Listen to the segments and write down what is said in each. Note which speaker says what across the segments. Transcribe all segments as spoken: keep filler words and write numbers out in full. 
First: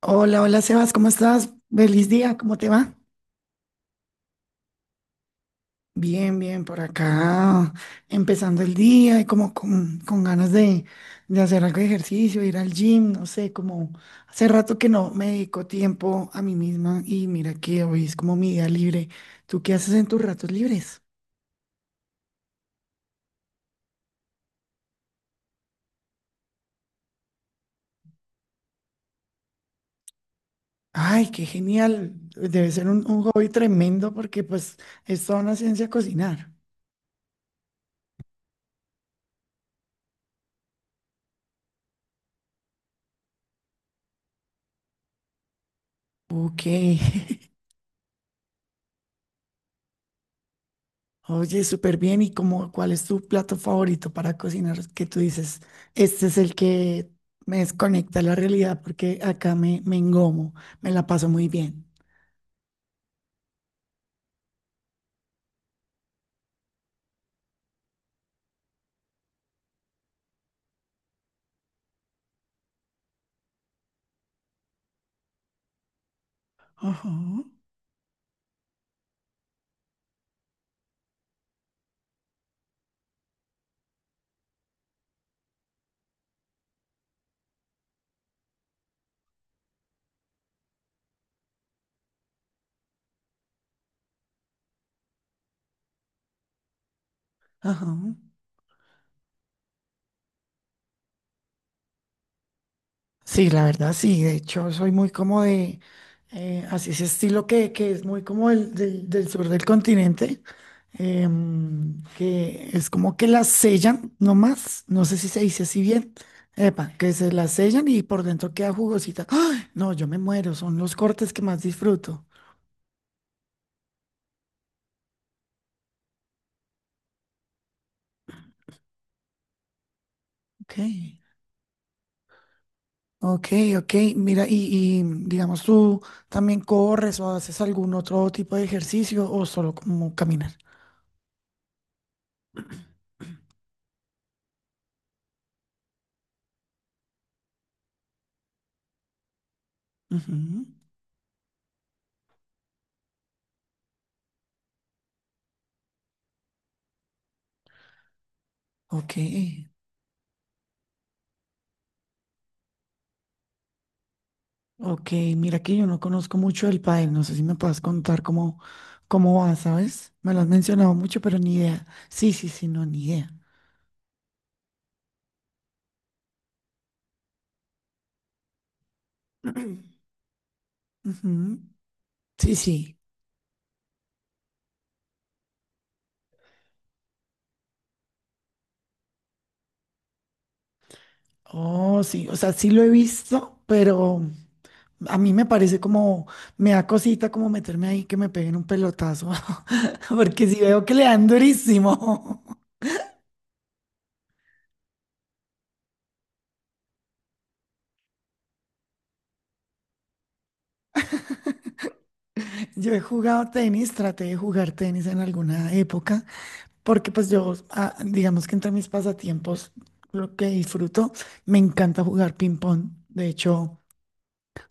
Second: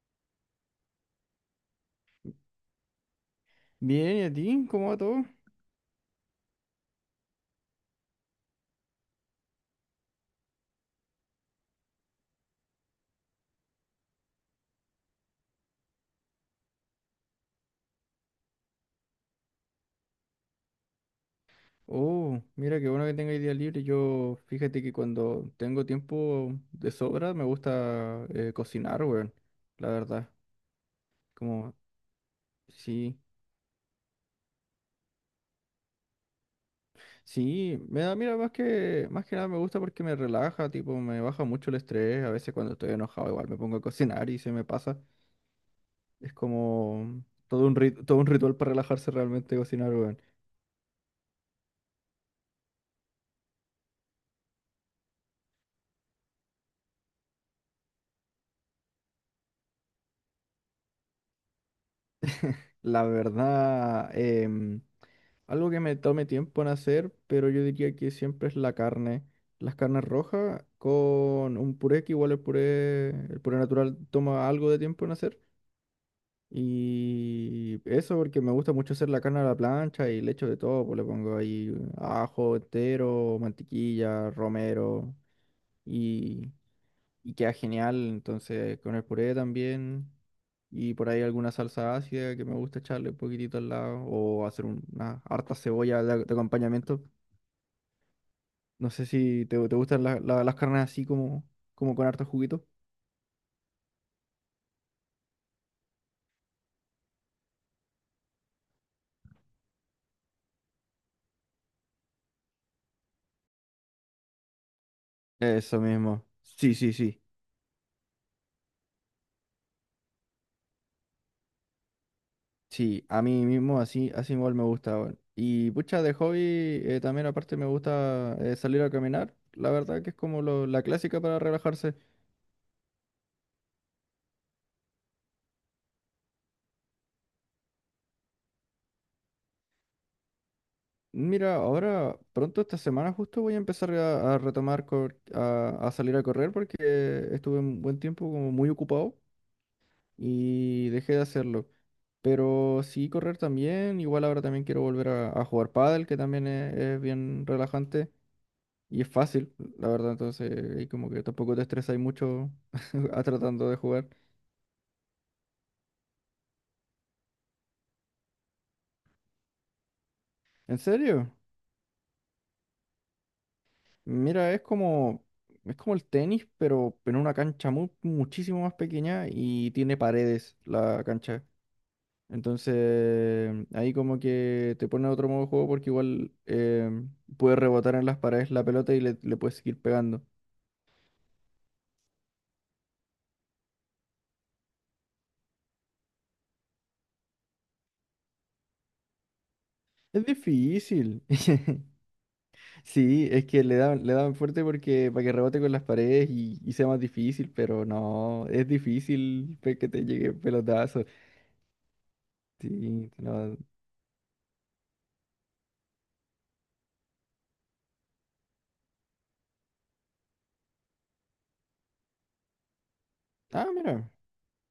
Speaker 1: Hola, hola Sebas, ¿cómo estás? Feliz día, ¿cómo te va?
Speaker 2: Bien, ¿y a ti? ¿Cómo va todo?
Speaker 1: Bien, bien, por acá, empezando el día y como con, con ganas de, de hacer algo de ejercicio, ir al gym, no sé, como hace rato que no me dedico tiempo a mí misma y mira que hoy es como mi día libre. ¿Tú qué haces en tus ratos libres?
Speaker 2: Oh, mira qué bueno que tenga día libre. Yo, fíjate que cuando tengo tiempo de sobra, me gusta eh, cocinar, weón. La verdad,
Speaker 1: Ay, qué
Speaker 2: como,
Speaker 1: genial, debe ser un,
Speaker 2: sí,
Speaker 1: un hobby tremendo porque pues es toda una ciencia cocinar.
Speaker 2: sí, me da, mira, más que, más que nada me gusta porque me relaja, tipo, me baja mucho el estrés. A veces cuando estoy enojado, igual me pongo a cocinar y se me pasa. Es
Speaker 1: Ok.
Speaker 2: como todo un rit- todo un ritual para relajarse realmente cocinar, weón.
Speaker 1: Oye, súper bien. ¿Y cómo, cuál es tu plato favorito para cocinar? Que tú dices, este es el que me desconecta a la realidad porque acá me, me engomo, me la paso muy bien.
Speaker 2: La verdad, em, algo que me tome tiempo en hacer, pero yo diría que siempre es la carne. Las carnes rojas con un puré, que igual el puré, el puré natural toma algo de tiempo en hacer.
Speaker 1: Ajá,
Speaker 2: Y eso porque me gusta mucho hacer la carne a la plancha y le echo de todo, pues le pongo ahí ajo entero, mantequilla, romero. y y queda genial. Entonces, con el puré también. Y por ahí alguna salsa ácida que me gusta echarle un poquitito al lado. O hacer un- una harta cebolla de, de acompañamiento.
Speaker 1: ajá.
Speaker 2: No sé si te, te gustan la- la- las carnes así como, como con harto juguito.
Speaker 1: Sí, la verdad, sí. De hecho, soy muy como de, eh, así ese estilo que, que es muy como el del, del sur del continente. Em, que es como que las sellan nomás, no sé si se dice
Speaker 2: Eso
Speaker 1: así bien,
Speaker 2: mismo. Sí, sí,
Speaker 1: epa, que
Speaker 2: sí.
Speaker 1: se las sellan y por dentro queda jugosita. ¡Ay! No, yo me muero, son los cortes que más disfruto.
Speaker 2: Sí, a mí mismo así, así igual me gusta, weón. Y pucha, de hobby eh, también aparte me gusta eh, salir a caminar. La verdad que es como lo-
Speaker 1: Ok,
Speaker 2: la clásica para relajarse.
Speaker 1: ok, ok, mira, y, y digamos tú también corres o haces algún otro tipo de ejercicio o solo como caminar.
Speaker 2: Mira, ahora pronto esta semana justo voy a empezar a, a retomar, cor- a, a salir a correr porque estuve un buen tiempo como muy ocupado
Speaker 1: Ujú.
Speaker 2: y dejé de hacerlo. Pero sí, correr también. Igual ahora también quiero volver a, a jugar pádel, que también es, es bien relajante y es
Speaker 1: Ok.
Speaker 2: fácil, la verdad, entonces ahí como que tampoco te estresas mucho a tratando de jugar.
Speaker 1: Ok, mira que yo no conozco mucho el pádel, no sé si me puedes contar cómo, cómo va, ¿sabes? Me lo has
Speaker 2: ¿En
Speaker 1: mencionado mucho,
Speaker 2: serio?
Speaker 1: pero ni idea. Sí, sí, sí, no, ni idea.
Speaker 2: Mira, es como, es como el tenis, pero en una cancha mu- muchísimo más pequeña y tiene paredes la cancha.
Speaker 1: Ujú. Sí, sí.
Speaker 2: Entonces, ahí como que te pone otro modo de juego porque igual eh, puedes rebotar en las paredes la pelota y le, le puedes seguir pegando.
Speaker 1: Oh, sí, o sea, sí lo he visto, pero a mí me parece como, me da cosita como meterme ahí que me peguen un pelotazo,
Speaker 2: Es
Speaker 1: porque si veo que le
Speaker 2: difícil.
Speaker 1: dan durísimo.
Speaker 2: Sí, es que le dan, le dan fuerte porque para que rebote con las paredes y, y sea más difícil, pero no, es difícil pe- que te llegue pelotazo.
Speaker 1: Yo he
Speaker 2: Sí,
Speaker 1: jugado
Speaker 2: no.
Speaker 1: tenis, traté de jugar tenis en alguna época, porque pues yo, ah, digamos que entre mis pasatiempos, lo que disfruto, me encanta jugar ping pong. De
Speaker 2: Ah,
Speaker 1: hecho,
Speaker 2: mira.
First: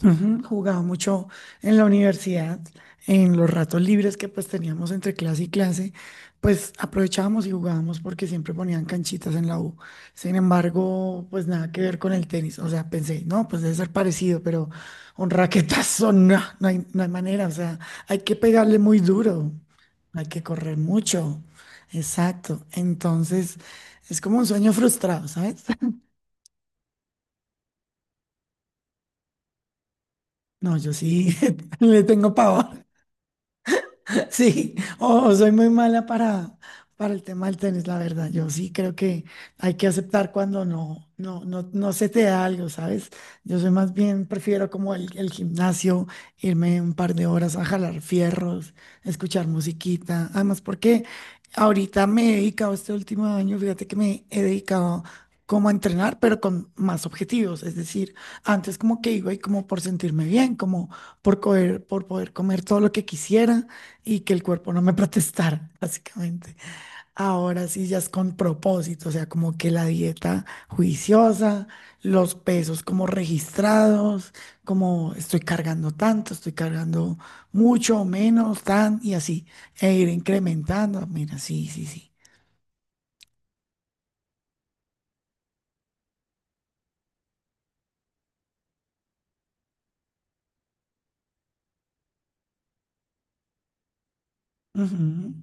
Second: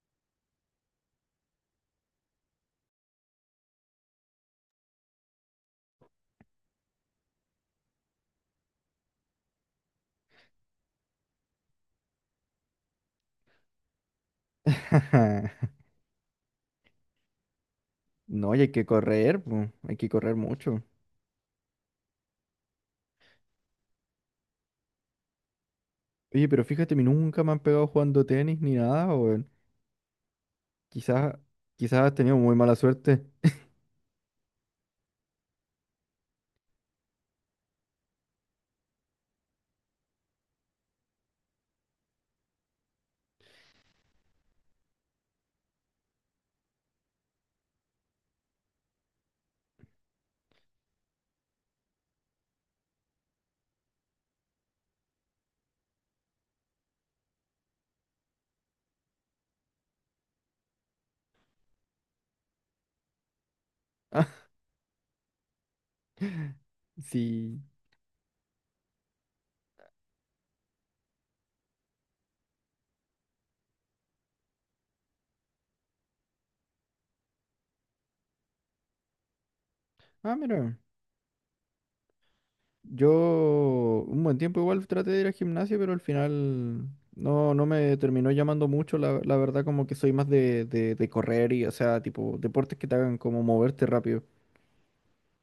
Speaker 1: ujú, jugaba mucho en la universidad, en los ratos libres que pues teníamos entre clase y clase, pues aprovechábamos y jugábamos porque siempre ponían canchitas en la U. Sin embargo, pues nada que ver con el tenis. O sea, pensé, no, pues debe ser parecido, pero un raquetazo, no, no hay, no hay manera. O sea, hay que
Speaker 2: No, y hay
Speaker 1: pegarle
Speaker 2: que
Speaker 1: muy
Speaker 2: correr,
Speaker 1: duro,
Speaker 2: pues, hay que
Speaker 1: hay
Speaker 2: correr
Speaker 1: que correr
Speaker 2: mucho.
Speaker 1: mucho. Exacto. Entonces, es como un sueño frustrado, ¿sabes?
Speaker 2: Oye, pero fíjate, a mí nunca me han pegado jugando tenis ni nada, o
Speaker 1: No, yo sí
Speaker 2: quizás, quizás
Speaker 1: le
Speaker 2: has
Speaker 1: tengo
Speaker 2: tenido muy mala
Speaker 1: pavor.
Speaker 2: suerte.
Speaker 1: Sí, oh, soy muy mala para, para el tema del tenis, la verdad. Yo sí creo que hay que aceptar cuando no, no, no, no se te da algo, ¿sabes? Yo soy más bien, prefiero como el, el gimnasio, irme un par de horas a jalar fierros, escuchar musiquita. Además, porque ahorita me he dedicado este último año, fíjate que me he dedicado como a entrenar, pero con más objetivos. Es decir, antes como que iba y como por sentirme bien, como por comer, por poder comer todo lo que quisiera y que el cuerpo no me protestara, básicamente.
Speaker 2: Sí.
Speaker 1: Ahora sí ya es con propósito, o sea, como que la dieta juiciosa, los pesos como registrados, como estoy cargando tanto, estoy cargando mucho o menos, tan y así, e ir
Speaker 2: Ah, mira,
Speaker 1: incrementando. Mira, sí, sí, sí.
Speaker 2: yo un buen tiempo igual traté de ir al gimnasio, pero al final no, no me terminó llamando mucho. La, la verdad, como que soy más de, de, de correr y, o sea, tipo, deportes que te hagan como moverte rápido.
Speaker 1: Ujú.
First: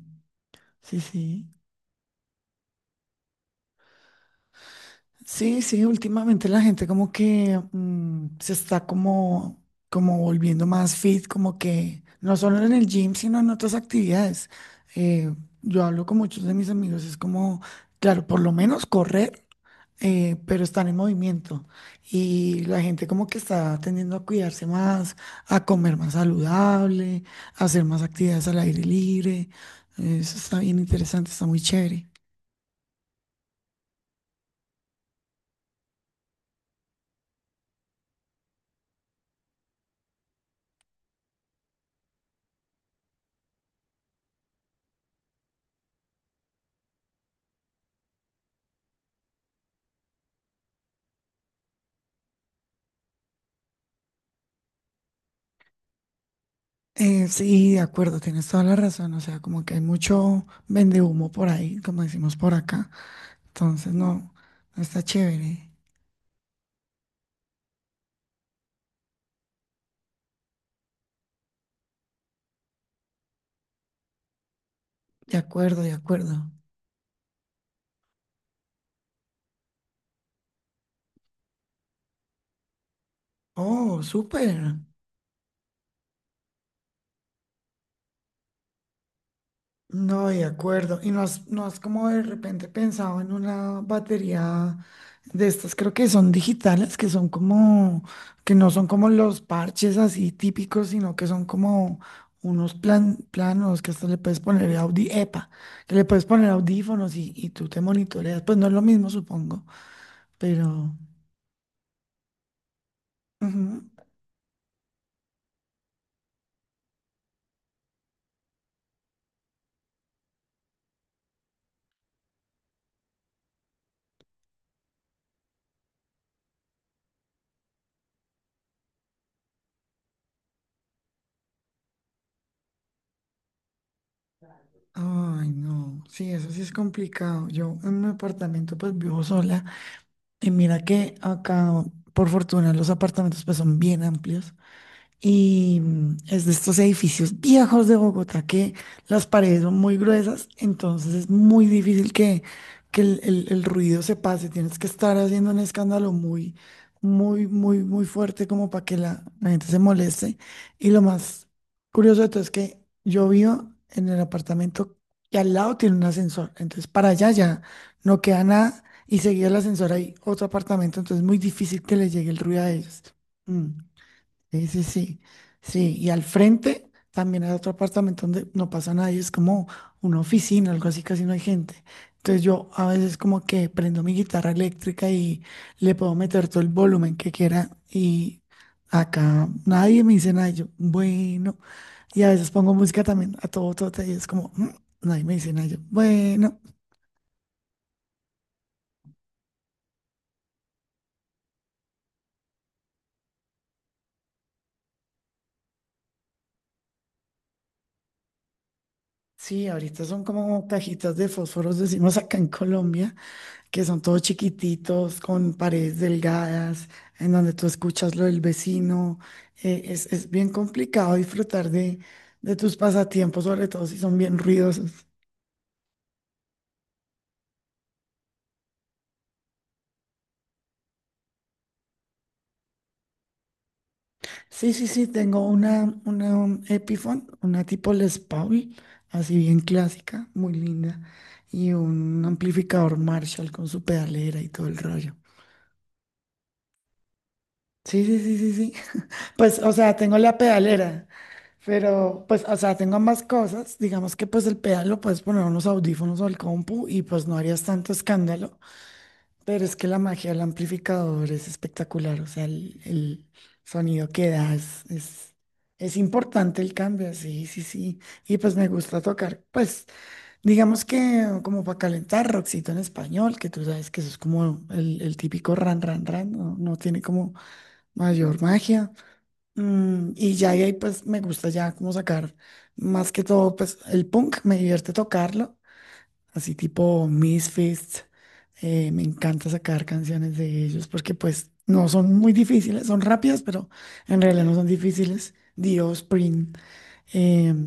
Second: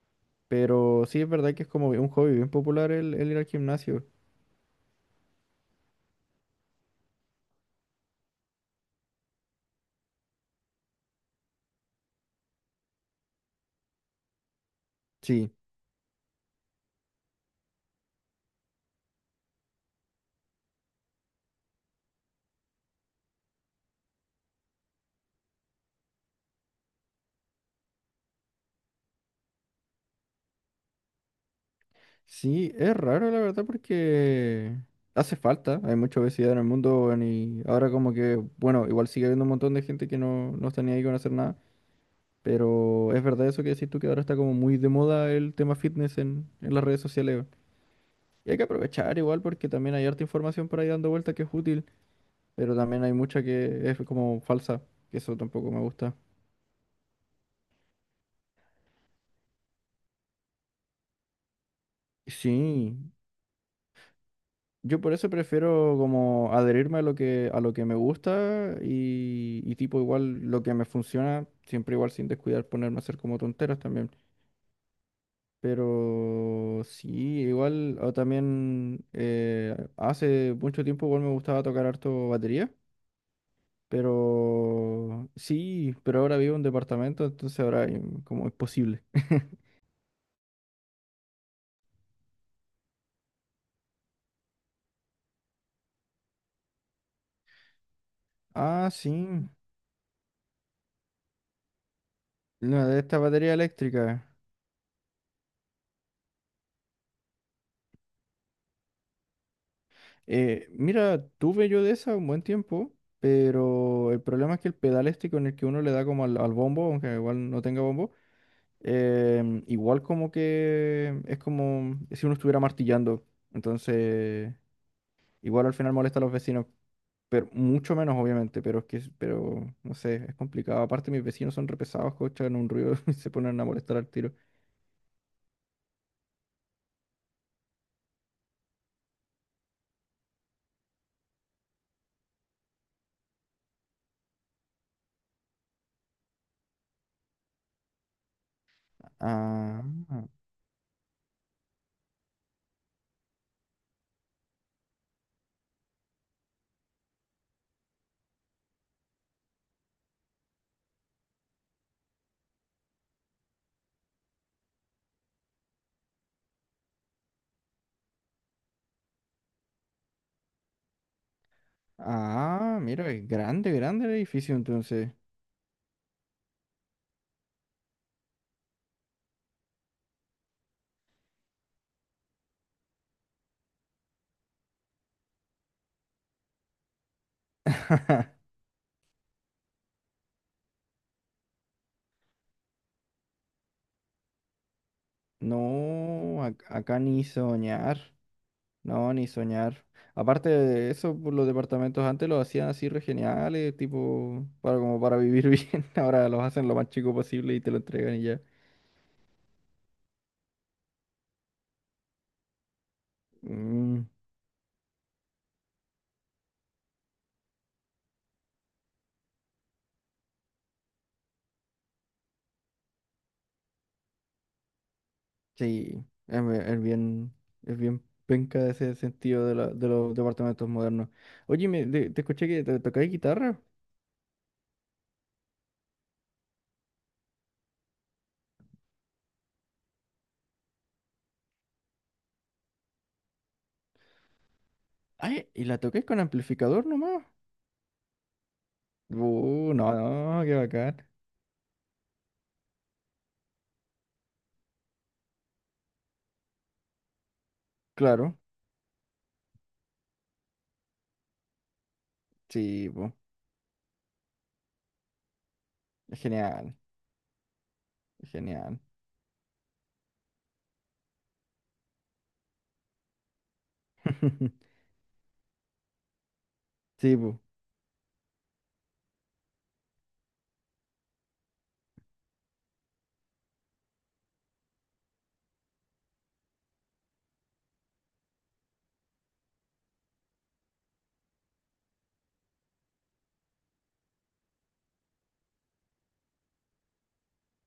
Speaker 1: Sí,
Speaker 2: Pero sí, es
Speaker 1: sí.
Speaker 2: verdad que es como un hobby bien popular el, el ir al gimnasio.
Speaker 1: Sí, sí, últimamente la gente como que mm, se está como, como volviendo más fit, como que no solo en el gym, sino en otras actividades. Eh,
Speaker 2: Sí.
Speaker 1: yo hablo con muchos de mis amigos, es como, claro, por lo menos correr, eh, pero están en movimiento. Y la gente como que está tendiendo a cuidarse más, a comer más saludable, a hacer más actividades al aire libre. Eso está bien interesante, está muy chévere.
Speaker 2: Sí, es raro la verdad, porque hace falta, hay mucha obesidad en el mundo, weón, y ahora como que, bueno, igual sigue habiendo un montón de gente que no, no está ni ahí con hacer nada, pero es verdad eso que decís tú, que ahora está como muy de moda el tema fitness en, en las redes sociales, weón. Y hay que aprovechar igual porque también hay harta información por ahí dando vuelta que es útil, pero también hay mucha que es como falsa, que eso tampoco me gusta.
Speaker 1: Eh, sí, de acuerdo, tienes toda la razón. O sea, como que hay mucho vendehumo por ahí, como decimos por acá.
Speaker 2: Sí.
Speaker 1: Entonces, no, no
Speaker 2: Yo
Speaker 1: está
Speaker 2: por eso
Speaker 1: chévere.
Speaker 2: prefiero como adherirme a lo que, a lo que me gusta y, y tipo igual lo que me funciona, siempre igual sin descuidar ponerme a hacer como tonteras también.
Speaker 1: De acuerdo, de acuerdo.
Speaker 2: Pero sí, igual o también eh, hace mucho tiempo igual me gustaba tocar harto batería,
Speaker 1: Oh, súper.
Speaker 2: pero sí, pero ahora vivo en un departamento, entonces ahora eh, como es posible.
Speaker 1: No, de acuerdo. Y no has, no has como de repente pensado en una batería de estas, creo que son digitales, que son como, que no son
Speaker 2: Ah,
Speaker 1: como
Speaker 2: sí,
Speaker 1: los parches así típicos, sino que son como unos
Speaker 2: la de
Speaker 1: plan,
Speaker 2: esta batería
Speaker 1: planos que hasta le
Speaker 2: eléctrica.
Speaker 1: puedes poner audi, epa, que le puedes poner audífonos y, y tú te monitoreas. Pues no es lo mismo, supongo,
Speaker 2: Eh,
Speaker 1: pero...
Speaker 2: mira, tuve yo de esa un buen tiempo,
Speaker 1: ujú.
Speaker 2: pero el problema es que el pedal este con el que uno le da como al, al bombo, aunque igual no tenga bombo, em, igual como que es como si uno estuviera martillando. Entonces, igual al final molesta a los vecinos, pero mucho menos obviamente, pero es que, es- pero no sé, es complicado. Aparte mis vecinos son repesados, escuchan un ruido y se ponen a molestar al tiro.
Speaker 1: Ay, no, sí, eso sí es complicado. Yo en mi apartamento pues vivo sola. Y mira que acá, por fortuna, los apartamentos pues son bien amplios. Y mm, es de estos edificios viejos de Bogotá que las paredes son
Speaker 2: Ah,
Speaker 1: muy gruesas, entonces es muy difícil que, que el, el- el ruido se pase. Tienes que estar haciendo un escándalo muy, muy, muy, muy fuerte como para que la, la gente se moleste. Y lo más curioso de todo es que yo vivo en el apartamento y al lado tiene un ascensor. Entonces para allá ya no queda nada y seguido el ascensor hay otro apartamento, entonces es muy difícil que le llegue el ruido a
Speaker 2: ah,
Speaker 1: ellos.
Speaker 2: mira, es
Speaker 1: Mm.
Speaker 2: grande, grande el edificio
Speaker 1: Sí, sí,
Speaker 2: entonces.
Speaker 1: sí, sí. Y al frente también hay otro apartamento donde no pasa nadie, es como una oficina, algo así, casi no hay gente. Entonces yo a veces como que prendo mi guitarra eléctrica y le puedo meter todo el volumen que quiera y acá nadie me dice nada, y yo, bueno. Y a veces pongo música también a todo tote y es como, "Mm", nadie me dice nada, y yo,
Speaker 2: No,
Speaker 1: bueno.
Speaker 2: ac- acá ni soñar. No, ni soñar. Aparte de eso, pues, los departamentos antes los hacían así re geniales, tipo, para, como para vivir bien. Ahora los hacen lo más chico posible y te lo entregan y ya.
Speaker 1: Sí, ahorita son como cajitas de fósforos, decimos acá en Colombia que son
Speaker 2: Mm,
Speaker 1: todos chiquititos, con paredes delgadas, en donde tú escuchas lo del vecino. eh, es, es bien complicado disfrutar de, de tus pasatiempos, sobre todo si son bien ruidosos.
Speaker 2: sí, es, be- es bien, es bien penca ese sentido de, la- de los departamentos modernos. Oye, me, de- te escuché que te tocáis guitarra.
Speaker 1: Sí, sí, sí, tengo una, una un Epiphone, una tipo Les Paul, así bien clásica, muy linda, y un amplificador Marshall con su pedalera y todo el rollo.
Speaker 2: Ay, ¿y la tocáis con amplificador nomás?
Speaker 1: Sí, sí, sí, sí, sí. Pues, o
Speaker 2: Uh, no,
Speaker 1: sea, tengo la
Speaker 2: no, qué
Speaker 1: pedalera,
Speaker 2: bacán.
Speaker 1: pero pues, o sea, tengo ambas cosas. Digamos que pues el pedal lo puedes poner a unos audífonos o al compu y pues no harías tanto
Speaker 2: Claro,
Speaker 1: escándalo, pero es que la magia del amplificador es espectacular, o sea, el,
Speaker 2: sí, pues,
Speaker 1: el sonido que da es, es, es
Speaker 2: es
Speaker 1: importante el
Speaker 2: genial,
Speaker 1: cambio, sí, sí, sí.
Speaker 2: es
Speaker 1: Y pues me
Speaker 2: genial.
Speaker 1: gusta tocar, pues, digamos que como para calentar rockcito en español, que tú sabes que eso es como el, el típico ran, ran, ran, no, no tiene
Speaker 2: Sí,
Speaker 1: como
Speaker 2: pues,
Speaker 1: mayor magia. Mm, y ya de ahí pues me gusta ya como sacar más que todo pues el punk, me divierte tocarlo, así tipo Misfits, eh, me encanta sacar canciones de ellos porque pues no son muy difíciles, son rápidas pero en realidad no son difíciles. Dios, Spring,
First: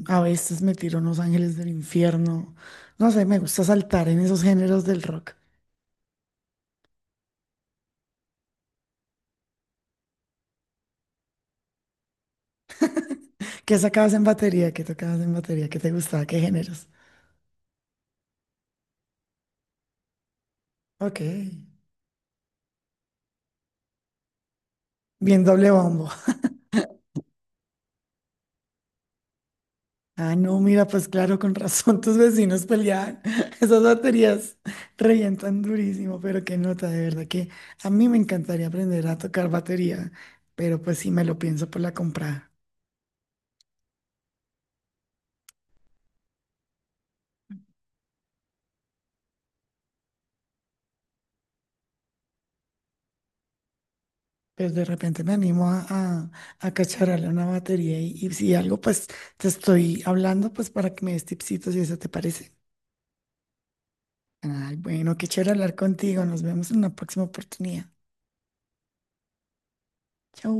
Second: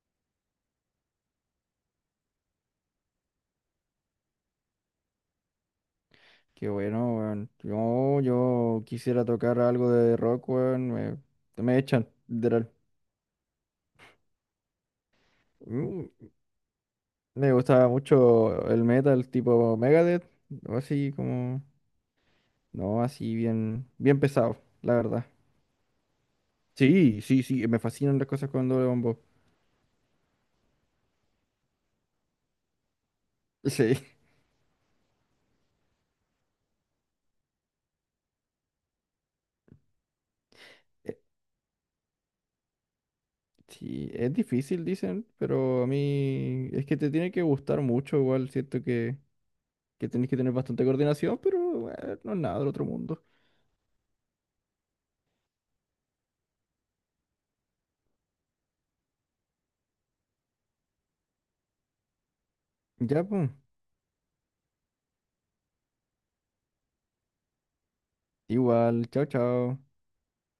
Speaker 1: a veces me tiro unos ángeles del infierno, no sé, me gusta saltar en esos géneros del rock.
Speaker 2: qué bueno, weón. Yo, yo quisiera tocar algo de rock, weón. Me, me echan, literal.
Speaker 1: ¿Qué sacabas en batería? ¿Qué tocabas en batería? ¿Qué te
Speaker 2: Mm,
Speaker 1: gustaba? ¿Qué géneros?
Speaker 2: me gustaba mucho el metal tipo Megadeth, o así
Speaker 1: Ok,
Speaker 2: como, no, así bien, bien pesado, la verdad.
Speaker 1: bien doble bombo.
Speaker 2: Sí, sí, sí, me fascinan las cosas con doble bombo.
Speaker 1: Ah, no, mira, pues claro, con razón tus vecinos peleaban. Esas
Speaker 2: Sí,
Speaker 1: baterías revientan durísimo, pero qué nota, de verdad que a mí me encantaría aprender a tocar batería, pero pues sí
Speaker 2: eh,
Speaker 1: me lo pienso por la compra.
Speaker 2: sí, es difícil, dicen, pero a mí es que te tiene que gustar mucho, igual siento que, que tenés que tener bastante coordinación, pero eh, no es nada del otro mundo.
Speaker 1: Pero de repente me animo a, a, a cacharrarle una batería y, y si algo, pues te estoy hablando, pues para que me des tipsitos y eso te parece.
Speaker 2: Ya, pues.
Speaker 1: Ay, bueno, qué chévere hablar contigo. Nos vemos en una próxima oportunidad.
Speaker 2: Igual, chao, chao.
Speaker 1: Chau.